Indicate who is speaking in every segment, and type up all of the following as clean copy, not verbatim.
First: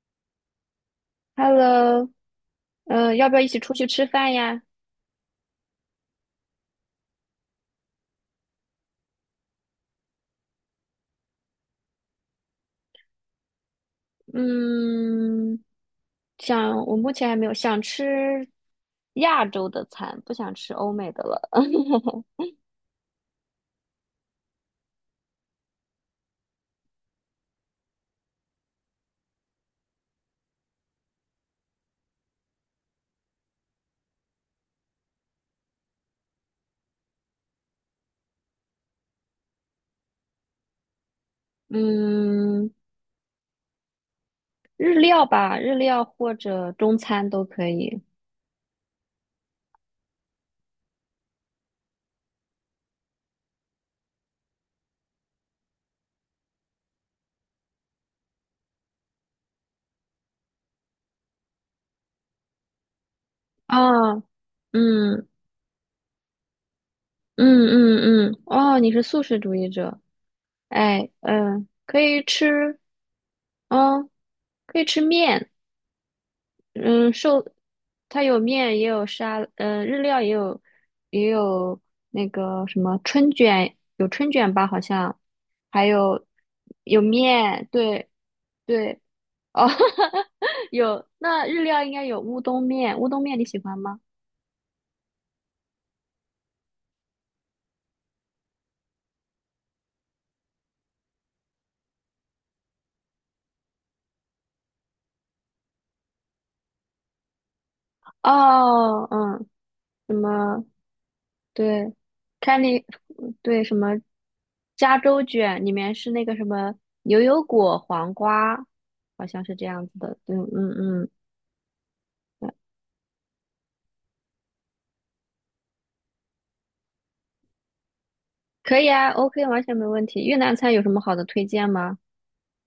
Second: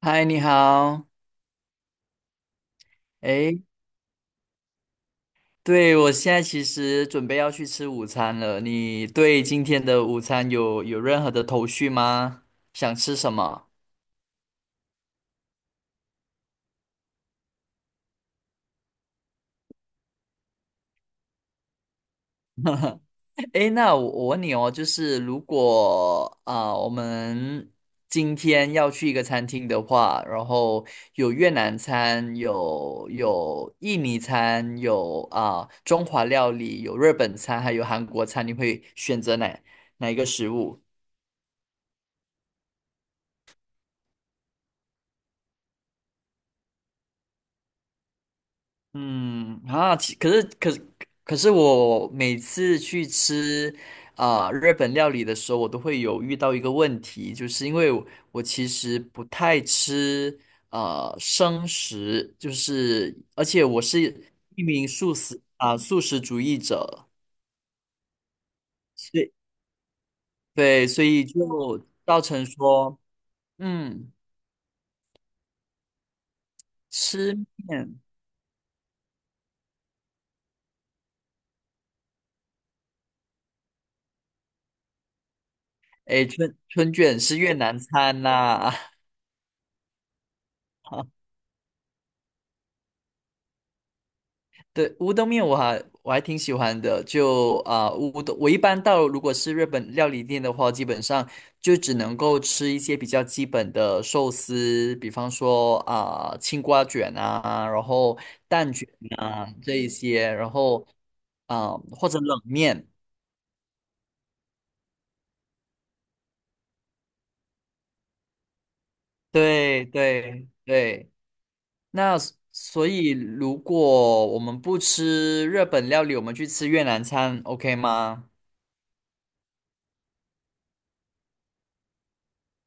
Speaker 1: 嗨，你好。
Speaker 2: Hello，要不要一起
Speaker 1: 诶，
Speaker 2: 出去吃饭呀？
Speaker 1: 对，我现在其实准备要去吃午餐了。你对今天的午餐有任何的头绪吗？想吃什么？
Speaker 2: 嗯，我目前还没有想吃亚洲的餐，不想吃欧美的了。
Speaker 1: 诶，那我问你哦，就是如果我们今天要去一个餐厅的话，然后有越南餐，有印尼餐，有中华料理，有日本餐，还有韩国餐，你会选择哪一个食物？
Speaker 2: 嗯，日料吧，日料或者中餐都可以。
Speaker 1: 嗯啊，其可是可是可是我每次去吃日本料理的时候，我都会有遇到一个问题，就是因为我，我其实不太吃生食，就是而且我是
Speaker 2: 啊，
Speaker 1: 一名
Speaker 2: 嗯
Speaker 1: 素食主义者，
Speaker 2: 嗯嗯嗯，哦，你是
Speaker 1: 所
Speaker 2: 素
Speaker 1: 以
Speaker 2: 食主义者，
Speaker 1: 对，所
Speaker 2: 哎，
Speaker 1: 以
Speaker 2: 嗯，
Speaker 1: 就
Speaker 2: 可
Speaker 1: 造
Speaker 2: 以
Speaker 1: 成
Speaker 2: 吃，
Speaker 1: 说。
Speaker 2: 嗯，
Speaker 1: 嗯，
Speaker 2: 可以吃面。嗯，
Speaker 1: 吃
Speaker 2: 寿，
Speaker 1: 面，
Speaker 2: 它有面，也有沙，嗯，日料也有，也有那个什么春卷，有春卷吧，好像，还有
Speaker 1: 诶，春春
Speaker 2: 有
Speaker 1: 卷是越
Speaker 2: 面，
Speaker 1: 南
Speaker 2: 对
Speaker 1: 餐呐、
Speaker 2: 对，哦，有，那日料应该有乌冬面，乌冬面你喜欢吗？
Speaker 1: 对，乌冬面我还挺喜欢的，就乌冬，我一般到如果是日本料理店的话，基本上就只能够吃一些比较基本的寿司，比方说青瓜卷啊，然后蛋卷
Speaker 2: 哦，嗯，
Speaker 1: 啊这一
Speaker 2: 什
Speaker 1: 些，然
Speaker 2: 么，
Speaker 1: 后
Speaker 2: 对，
Speaker 1: 或者冷
Speaker 2: 看你，
Speaker 1: 面，
Speaker 2: 对，什么加州卷，里面是那个什么牛油果、黄瓜，好像是这
Speaker 1: 对
Speaker 2: 样子的，嗯
Speaker 1: 对
Speaker 2: 嗯嗯。
Speaker 1: 对，那所以如果我们不吃日本料理，我们去吃越南餐，OK 吗？
Speaker 2: 可以啊，OK，完全没问题。越南菜有什么好的推荐吗？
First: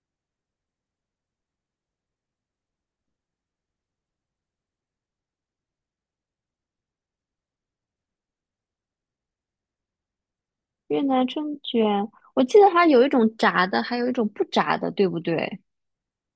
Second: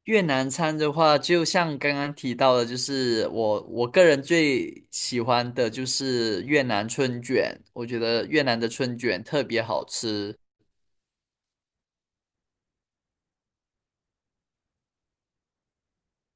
Speaker 1: 越南餐的话，就像刚刚提到的，就是我个人最喜欢的就是越南春卷，我觉得越南的春卷特别好吃。
Speaker 2: 越南春卷，我记得它有一种炸的，还有一种不炸的，对不对？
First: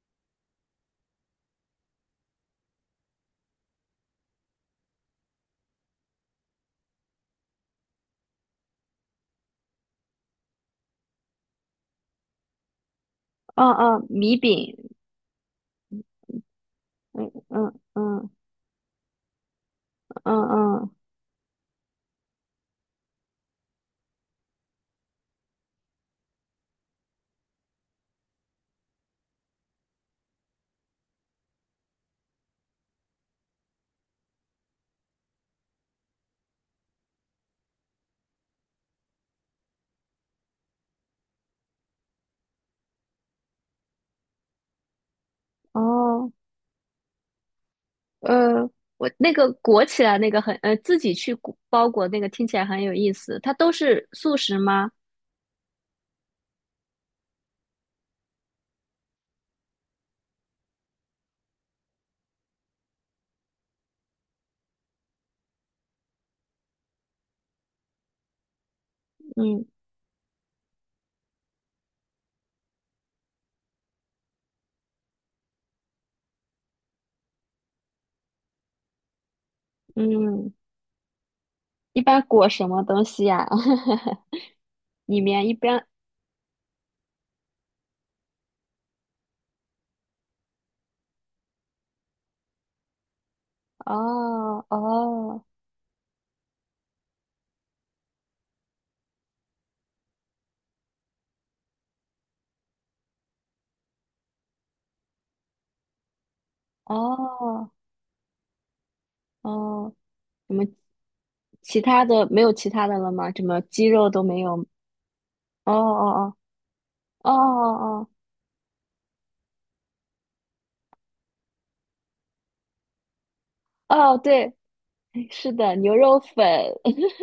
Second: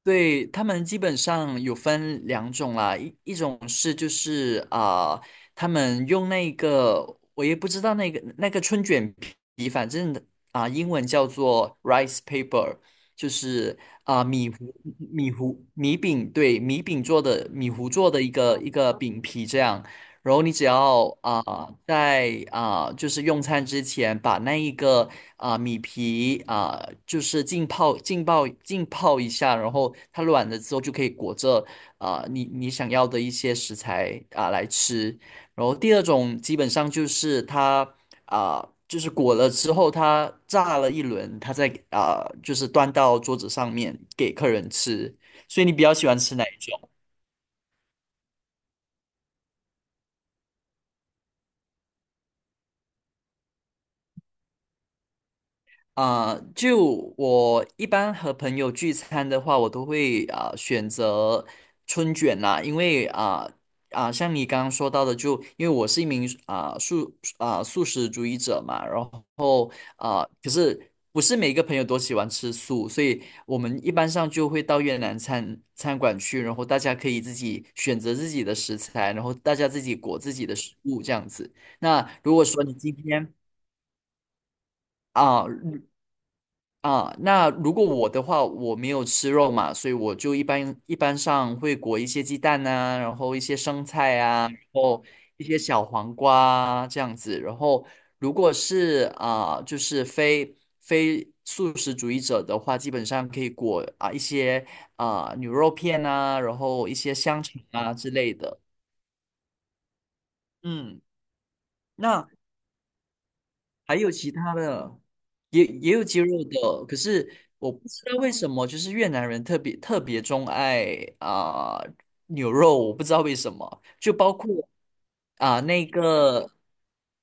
Speaker 1: 对，他们基本上有分两种啦，一种是就是他们用那个我也不知道那个春卷皮，反正英文叫做 rice paper,就
Speaker 2: 嗯
Speaker 1: 是
Speaker 2: 嗯，米
Speaker 1: 米糊
Speaker 2: 饼，
Speaker 1: 米糊米饼，对，米饼做
Speaker 2: 嗯
Speaker 1: 的米
Speaker 2: 嗯
Speaker 1: 糊做的一
Speaker 2: 嗯
Speaker 1: 个一个饼皮这样。
Speaker 2: 嗯
Speaker 1: 然后你只
Speaker 2: 嗯，
Speaker 1: 要在就是用餐之前把那一个米皮,就是浸泡一下，然后它软了之后就可以裹着你想要的一些食材啊、来吃。然后第二种基本上就是它啊、就是裹了之后它炸了一轮，它再就是端到桌子上面给客人吃。所以你比较喜欢
Speaker 2: 哦，
Speaker 1: 吃哪一种？
Speaker 2: 呃，我那个裹起来那个很，自己去包裹那个听起来很有意思。它都是素食吗？
Speaker 1: 就我一般和朋友聚餐的话，我都会选择春卷啦，因为像你刚刚说到的就，因为我是一名素食主义者嘛，然后
Speaker 2: 嗯
Speaker 1: 可是不是每一个朋友都喜欢吃素，所以我们一般上就会到越南餐餐馆去，然后大家可以自己选择自己的食材，然后大家自己裹自己
Speaker 2: 嗯，
Speaker 1: 的食物这样子。
Speaker 2: 一
Speaker 1: 那
Speaker 2: 般
Speaker 1: 如果
Speaker 2: 裹
Speaker 1: 说
Speaker 2: 什
Speaker 1: 你
Speaker 2: 么
Speaker 1: 今
Speaker 2: 东西
Speaker 1: 天
Speaker 2: 呀、里面
Speaker 1: 啊，
Speaker 2: 一般，
Speaker 1: 啊，那如果我的话，我没有吃肉嘛，所以我就一般上会裹一些鸡蛋啊，然后一些生菜啊，然
Speaker 2: 哦
Speaker 1: 后
Speaker 2: 哦
Speaker 1: 一些小黄瓜啊这样子。然后如果是啊，就是非素食主义者的话，基本上可以裹啊一些啊牛肉片啊，然后一些香肠
Speaker 2: 哦
Speaker 1: 啊之类的。
Speaker 2: 哦。什么？
Speaker 1: 嗯，
Speaker 2: 其他的
Speaker 1: 那
Speaker 2: 没有其他的了吗？什么鸡
Speaker 1: 还
Speaker 2: 肉
Speaker 1: 有
Speaker 2: 都
Speaker 1: 其
Speaker 2: 没
Speaker 1: 他
Speaker 2: 有？
Speaker 1: 的，也
Speaker 2: 哦
Speaker 1: 也有鸡肉
Speaker 2: 哦
Speaker 1: 的，可
Speaker 2: 哦
Speaker 1: 是
Speaker 2: 哦
Speaker 1: 我不知
Speaker 2: 哦
Speaker 1: 道为什么，就是越南人特别特别钟爱啊、牛肉，我不知道为什么，
Speaker 2: 哦，
Speaker 1: 就
Speaker 2: 哦！
Speaker 1: 包括
Speaker 2: 对，是的，
Speaker 1: 那
Speaker 2: 牛肉粉，
Speaker 1: 个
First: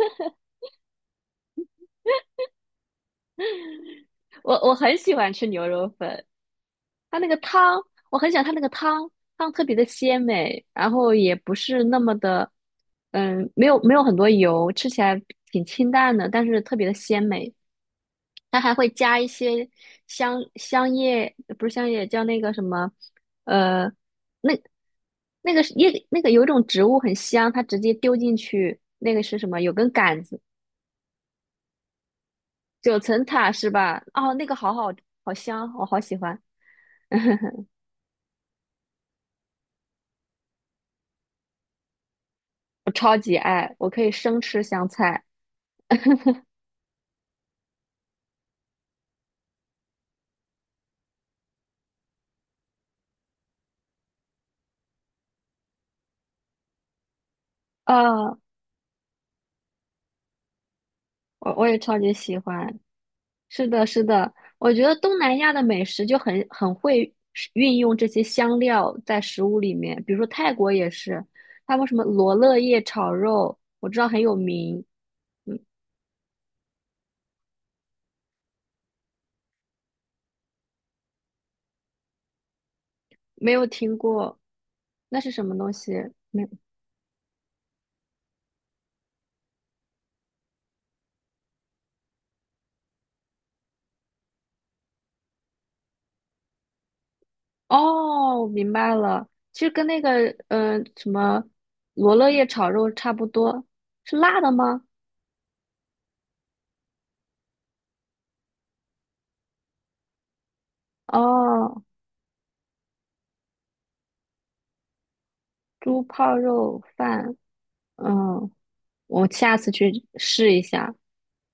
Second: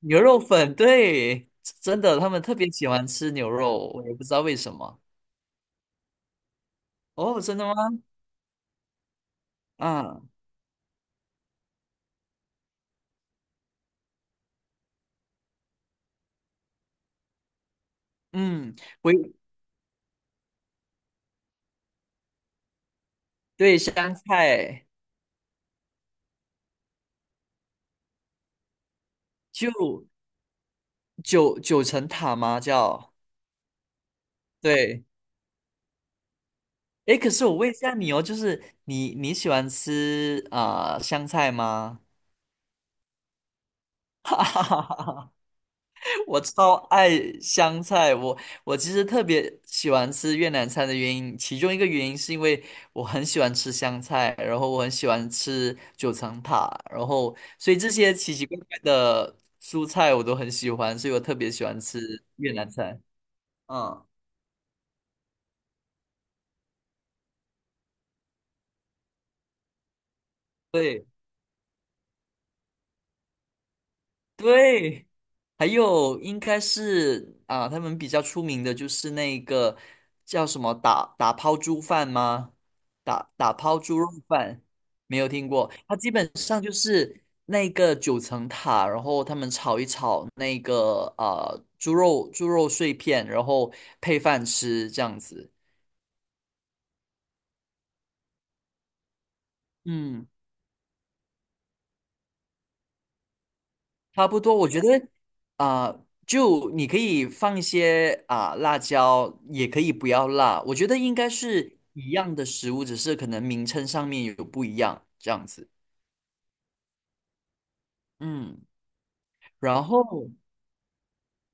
Speaker 1: 牛肉粉，对，真的他们特别喜欢吃牛肉，我也不知道
Speaker 2: 我
Speaker 1: 为什
Speaker 2: 我很
Speaker 1: 么。
Speaker 2: 喜欢吃牛肉粉，它那个
Speaker 1: 哦，真的吗？
Speaker 2: 汤，我很喜欢它那个汤，汤特别的鲜
Speaker 1: 啊，
Speaker 2: 美，然后也不是那么的，没有很多油，吃起来挺清淡的，但是特别的鲜美。它还
Speaker 1: 嗯，
Speaker 2: 会
Speaker 1: 我
Speaker 2: 加一些香叶，不是香叶，叫那个什么，
Speaker 1: 对
Speaker 2: 呃，
Speaker 1: 香
Speaker 2: 那
Speaker 1: 菜
Speaker 2: 那个是叶，那个有一种植物很香，它直接丢进去，那个是什么？有根
Speaker 1: 就
Speaker 2: 杆子，
Speaker 1: 九层塔吗？
Speaker 2: 九
Speaker 1: 叫
Speaker 2: 层塔是吧？哦，那个好好
Speaker 1: 对。
Speaker 2: 好香，我好喜欢，
Speaker 1: 诶，可是我 问一下你哦，就是你喜欢吃啊、香菜吗？
Speaker 2: 我可以 生
Speaker 1: 哈
Speaker 2: 吃
Speaker 1: 哈哈
Speaker 2: 香菜
Speaker 1: 哈，我超爱香菜，我我其实特别喜欢吃越南菜的原因，其中一个原因是因为我很喜欢吃香菜，然后我很喜欢吃九层塔，然后所以这些奇
Speaker 2: 啊，
Speaker 1: 奇怪怪的蔬菜我都很喜欢，所以我特别
Speaker 2: 我
Speaker 1: 喜
Speaker 2: 我也
Speaker 1: 欢
Speaker 2: 超级
Speaker 1: 吃
Speaker 2: 喜
Speaker 1: 越南
Speaker 2: 欢。
Speaker 1: 菜。
Speaker 2: 是的，是
Speaker 1: 嗯，
Speaker 2: 的，我觉得东南亚的美食就很会运用这些香料在食物里面，比如说泰国也
Speaker 1: 对
Speaker 2: 是，他们什么罗勒叶炒肉，我知道很有名，
Speaker 1: 对。还有应该是啊，他们比较出名的就是那个叫什么打抛猪饭吗？打
Speaker 2: 没
Speaker 1: 打
Speaker 2: 有
Speaker 1: 抛
Speaker 2: 听
Speaker 1: 猪肉
Speaker 2: 过，
Speaker 1: 饭没
Speaker 2: 那
Speaker 1: 有
Speaker 2: 是什
Speaker 1: 听
Speaker 2: 么
Speaker 1: 过，
Speaker 2: 东西？
Speaker 1: 它基本
Speaker 2: 没，
Speaker 1: 上就是那个九层塔，然后他们炒一炒那个猪肉碎片，然后配饭吃这样子。
Speaker 2: 哦，我明白了，其实跟那
Speaker 1: 嗯。
Speaker 2: 个什么罗勒叶炒肉差不多，是
Speaker 1: 差不
Speaker 2: 辣的
Speaker 1: 多，我觉
Speaker 2: 吗？
Speaker 1: 得啊、就你可以放一些辣椒，也可以不要辣。我觉得应该是
Speaker 2: 哦，
Speaker 1: 一样的食物，只是可能名称上面有不一样这样子。
Speaker 2: 猪泡肉饭，嗯，
Speaker 1: 嗯，
Speaker 2: 我下次
Speaker 1: 然后
Speaker 2: 去试一下，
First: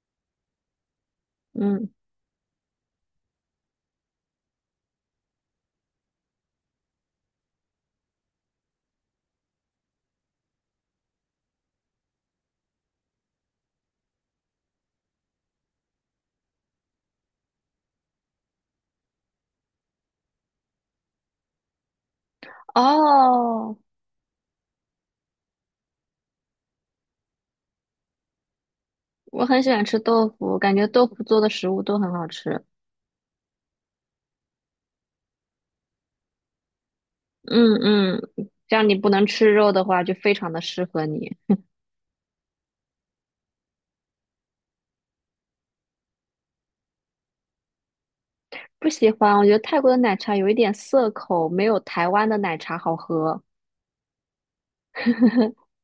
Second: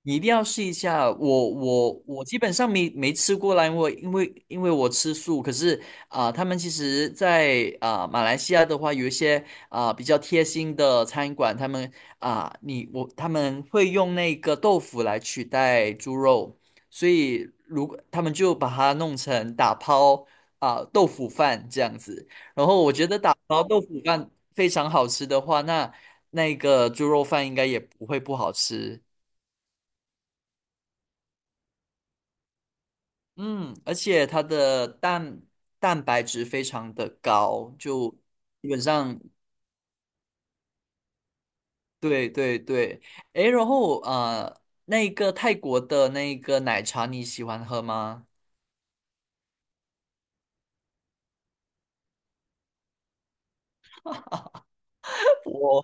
Speaker 1: 你一定要试一下。我
Speaker 2: 嗯，
Speaker 1: 我我基本上没吃过啦，因为我吃素。可是他们其实在，啊马来西亚的话，有一些比较贴心的餐馆，他们他们会用那个豆腐来取代猪肉，所以如果他们就把它弄成打抛豆腐饭这样子。然后我觉得打包
Speaker 2: 哦。
Speaker 1: 豆腐饭非常好吃的话，那那个猪肉饭应该也不会不好吃。
Speaker 2: 我很喜欢吃豆腐，感觉豆腐做的食物都很好吃。
Speaker 1: 嗯，而且它的蛋白质非常的高，
Speaker 2: 嗯
Speaker 1: 就
Speaker 2: 嗯，
Speaker 1: 基
Speaker 2: 这
Speaker 1: 本
Speaker 2: 样你不
Speaker 1: 上
Speaker 2: 能吃肉的话，就非常的适合你。
Speaker 1: 对对对。诶，然后那个泰国的那个奶茶你喜欢喝吗？
Speaker 2: 不喜欢，我觉得泰国的奶茶有一点涩口，没有台湾的奶茶好喝。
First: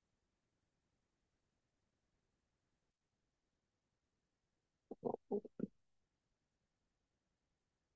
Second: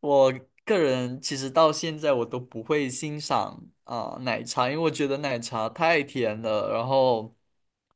Speaker 1: 我个人其实到现在我都不会欣赏奶茶，因为我觉得奶茶太甜了。然后，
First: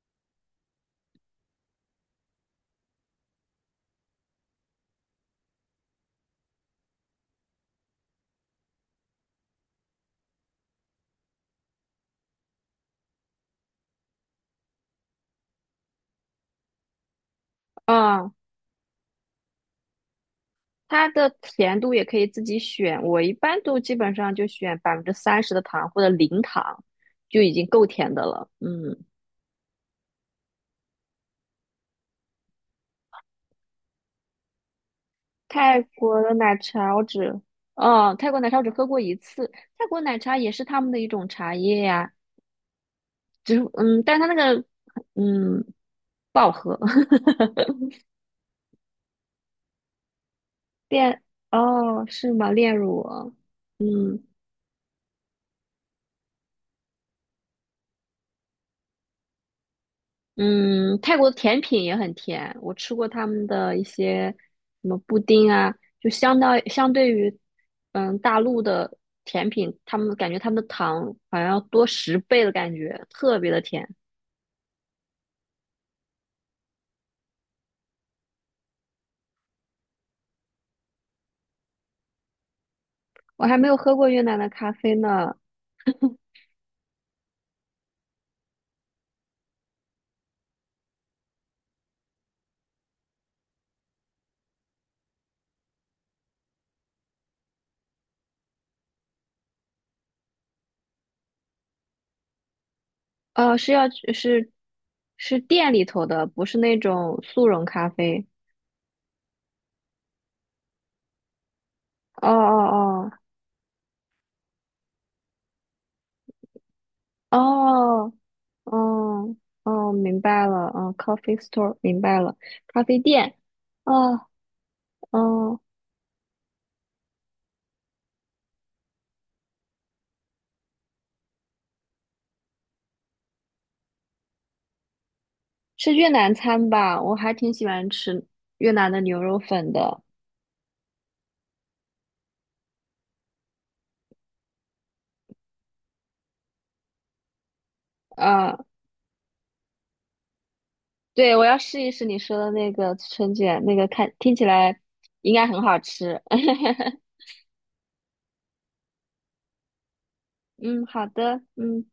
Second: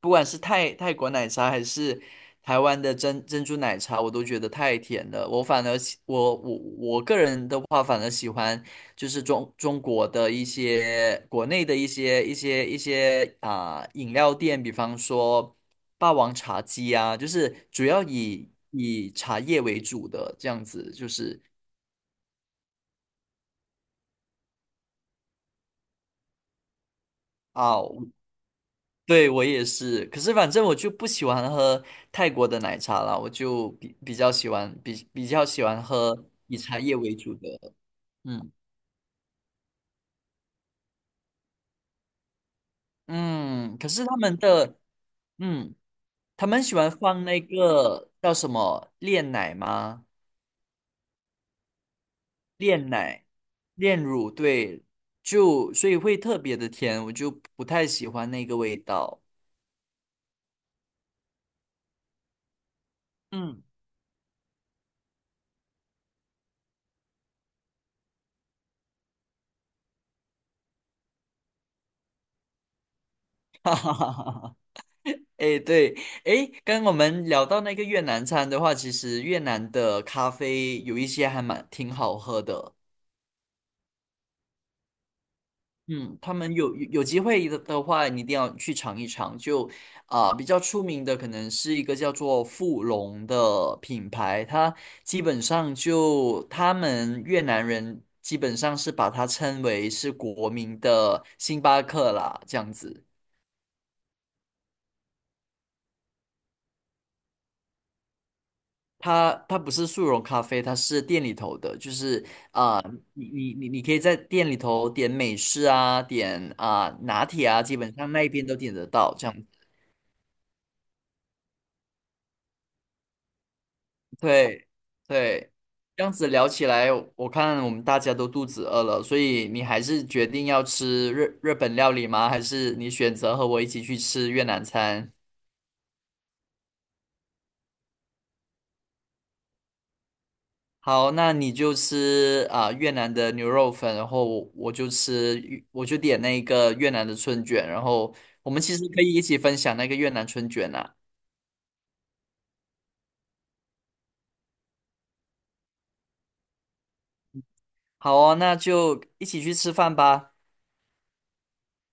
Speaker 1: 不管是泰国奶茶还是台湾的珍珠奶茶，我都觉得太甜了。我个人的话，反而喜欢就是中国的一些国内的一些饮料店，比方说霸王茶姬啊，就是主要
Speaker 2: 嗯，
Speaker 1: 以茶叶为主的这样子，
Speaker 2: 它
Speaker 1: 就
Speaker 2: 的
Speaker 1: 是。
Speaker 2: 甜度也可以自己选，我一般都基本上就选30%的糖或者零糖，就已经
Speaker 1: 啊，
Speaker 2: 够
Speaker 1: 我
Speaker 2: 甜的了。嗯，
Speaker 1: 对，我也是。可是反正我就不喜欢喝泰国的奶茶啦，我就比比较喜欢比比较喜
Speaker 2: 泰
Speaker 1: 欢
Speaker 2: 国
Speaker 1: 喝
Speaker 2: 的奶
Speaker 1: 以茶
Speaker 2: 茶
Speaker 1: 叶
Speaker 2: 我
Speaker 1: 为主
Speaker 2: 只，
Speaker 1: 的。
Speaker 2: 哦，泰国奶
Speaker 1: 嗯
Speaker 2: 茶我只喝过一次。泰国奶茶也是他们的一种茶叶呀、只是
Speaker 1: 嗯，可
Speaker 2: 嗯，
Speaker 1: 是
Speaker 2: 但
Speaker 1: 他
Speaker 2: 是它那
Speaker 1: 们
Speaker 2: 个
Speaker 1: 的
Speaker 2: 嗯
Speaker 1: 嗯，
Speaker 2: 不
Speaker 1: 他
Speaker 2: 好
Speaker 1: 们喜
Speaker 2: 喝，
Speaker 1: 欢放那 个叫什么炼奶吗？
Speaker 2: 炼哦是吗？炼
Speaker 1: 炼
Speaker 2: 乳
Speaker 1: 奶、
Speaker 2: 啊，
Speaker 1: 炼
Speaker 2: 嗯
Speaker 1: 乳，对，就所以会特别的甜，我就不太喜欢那个味道。
Speaker 2: 嗯，泰国的甜品也很甜，我吃过他们
Speaker 1: 嗯，
Speaker 2: 的一些什么布丁啊，就相对于大陆的甜品，他们感觉他们的糖好像要多10倍的感觉，特别的甜。
Speaker 1: 哎，对，哎，刚刚我们聊到那个越南餐的话，其实越南的咖啡有一些还蛮挺好喝的。
Speaker 2: 我还没有喝过越南的咖啡呢，
Speaker 1: 嗯，他们有机会的的话，你一定要去尝一尝。就比较出名的可能是一个叫做富隆的品牌，它基本上就他们越南人基本上是把它称为是国民的星巴克啦，这样子。
Speaker 2: 是要去，是是店里头的，不是那种速溶咖啡。
Speaker 1: 它不是速溶咖啡，它是店里头的，就是
Speaker 2: 哦哦哦
Speaker 1: 你可以在店里头点美式啊，点拿铁啊，基本上
Speaker 2: 哦，
Speaker 1: 那一边都点得到，这样
Speaker 2: 嗯，
Speaker 1: 子。
Speaker 2: 哦，明白了，嗯，coffee store，明白了，咖啡店，哦，
Speaker 1: 对对，
Speaker 2: 嗯，
Speaker 1: 这样子聊起来，我看我们大家都肚子饿了，所以你还是决定要吃日本料理吗？还是你选择和我一起去吃越南餐？
Speaker 2: 是越南餐吧？我还挺喜欢吃越南的牛肉粉的，
Speaker 1: 好，那你就吃越南的牛肉粉，然后我就点那个越南的春卷，然后我
Speaker 2: 啊，
Speaker 1: 们其实可以一起分享那个越南春卷啊。
Speaker 2: 对，我要试一试你说的那个春卷，那个听起来应该很好吃，
Speaker 1: 好哦，那就一起去吃饭吧。
Speaker 2: 嗯，好的，嗯。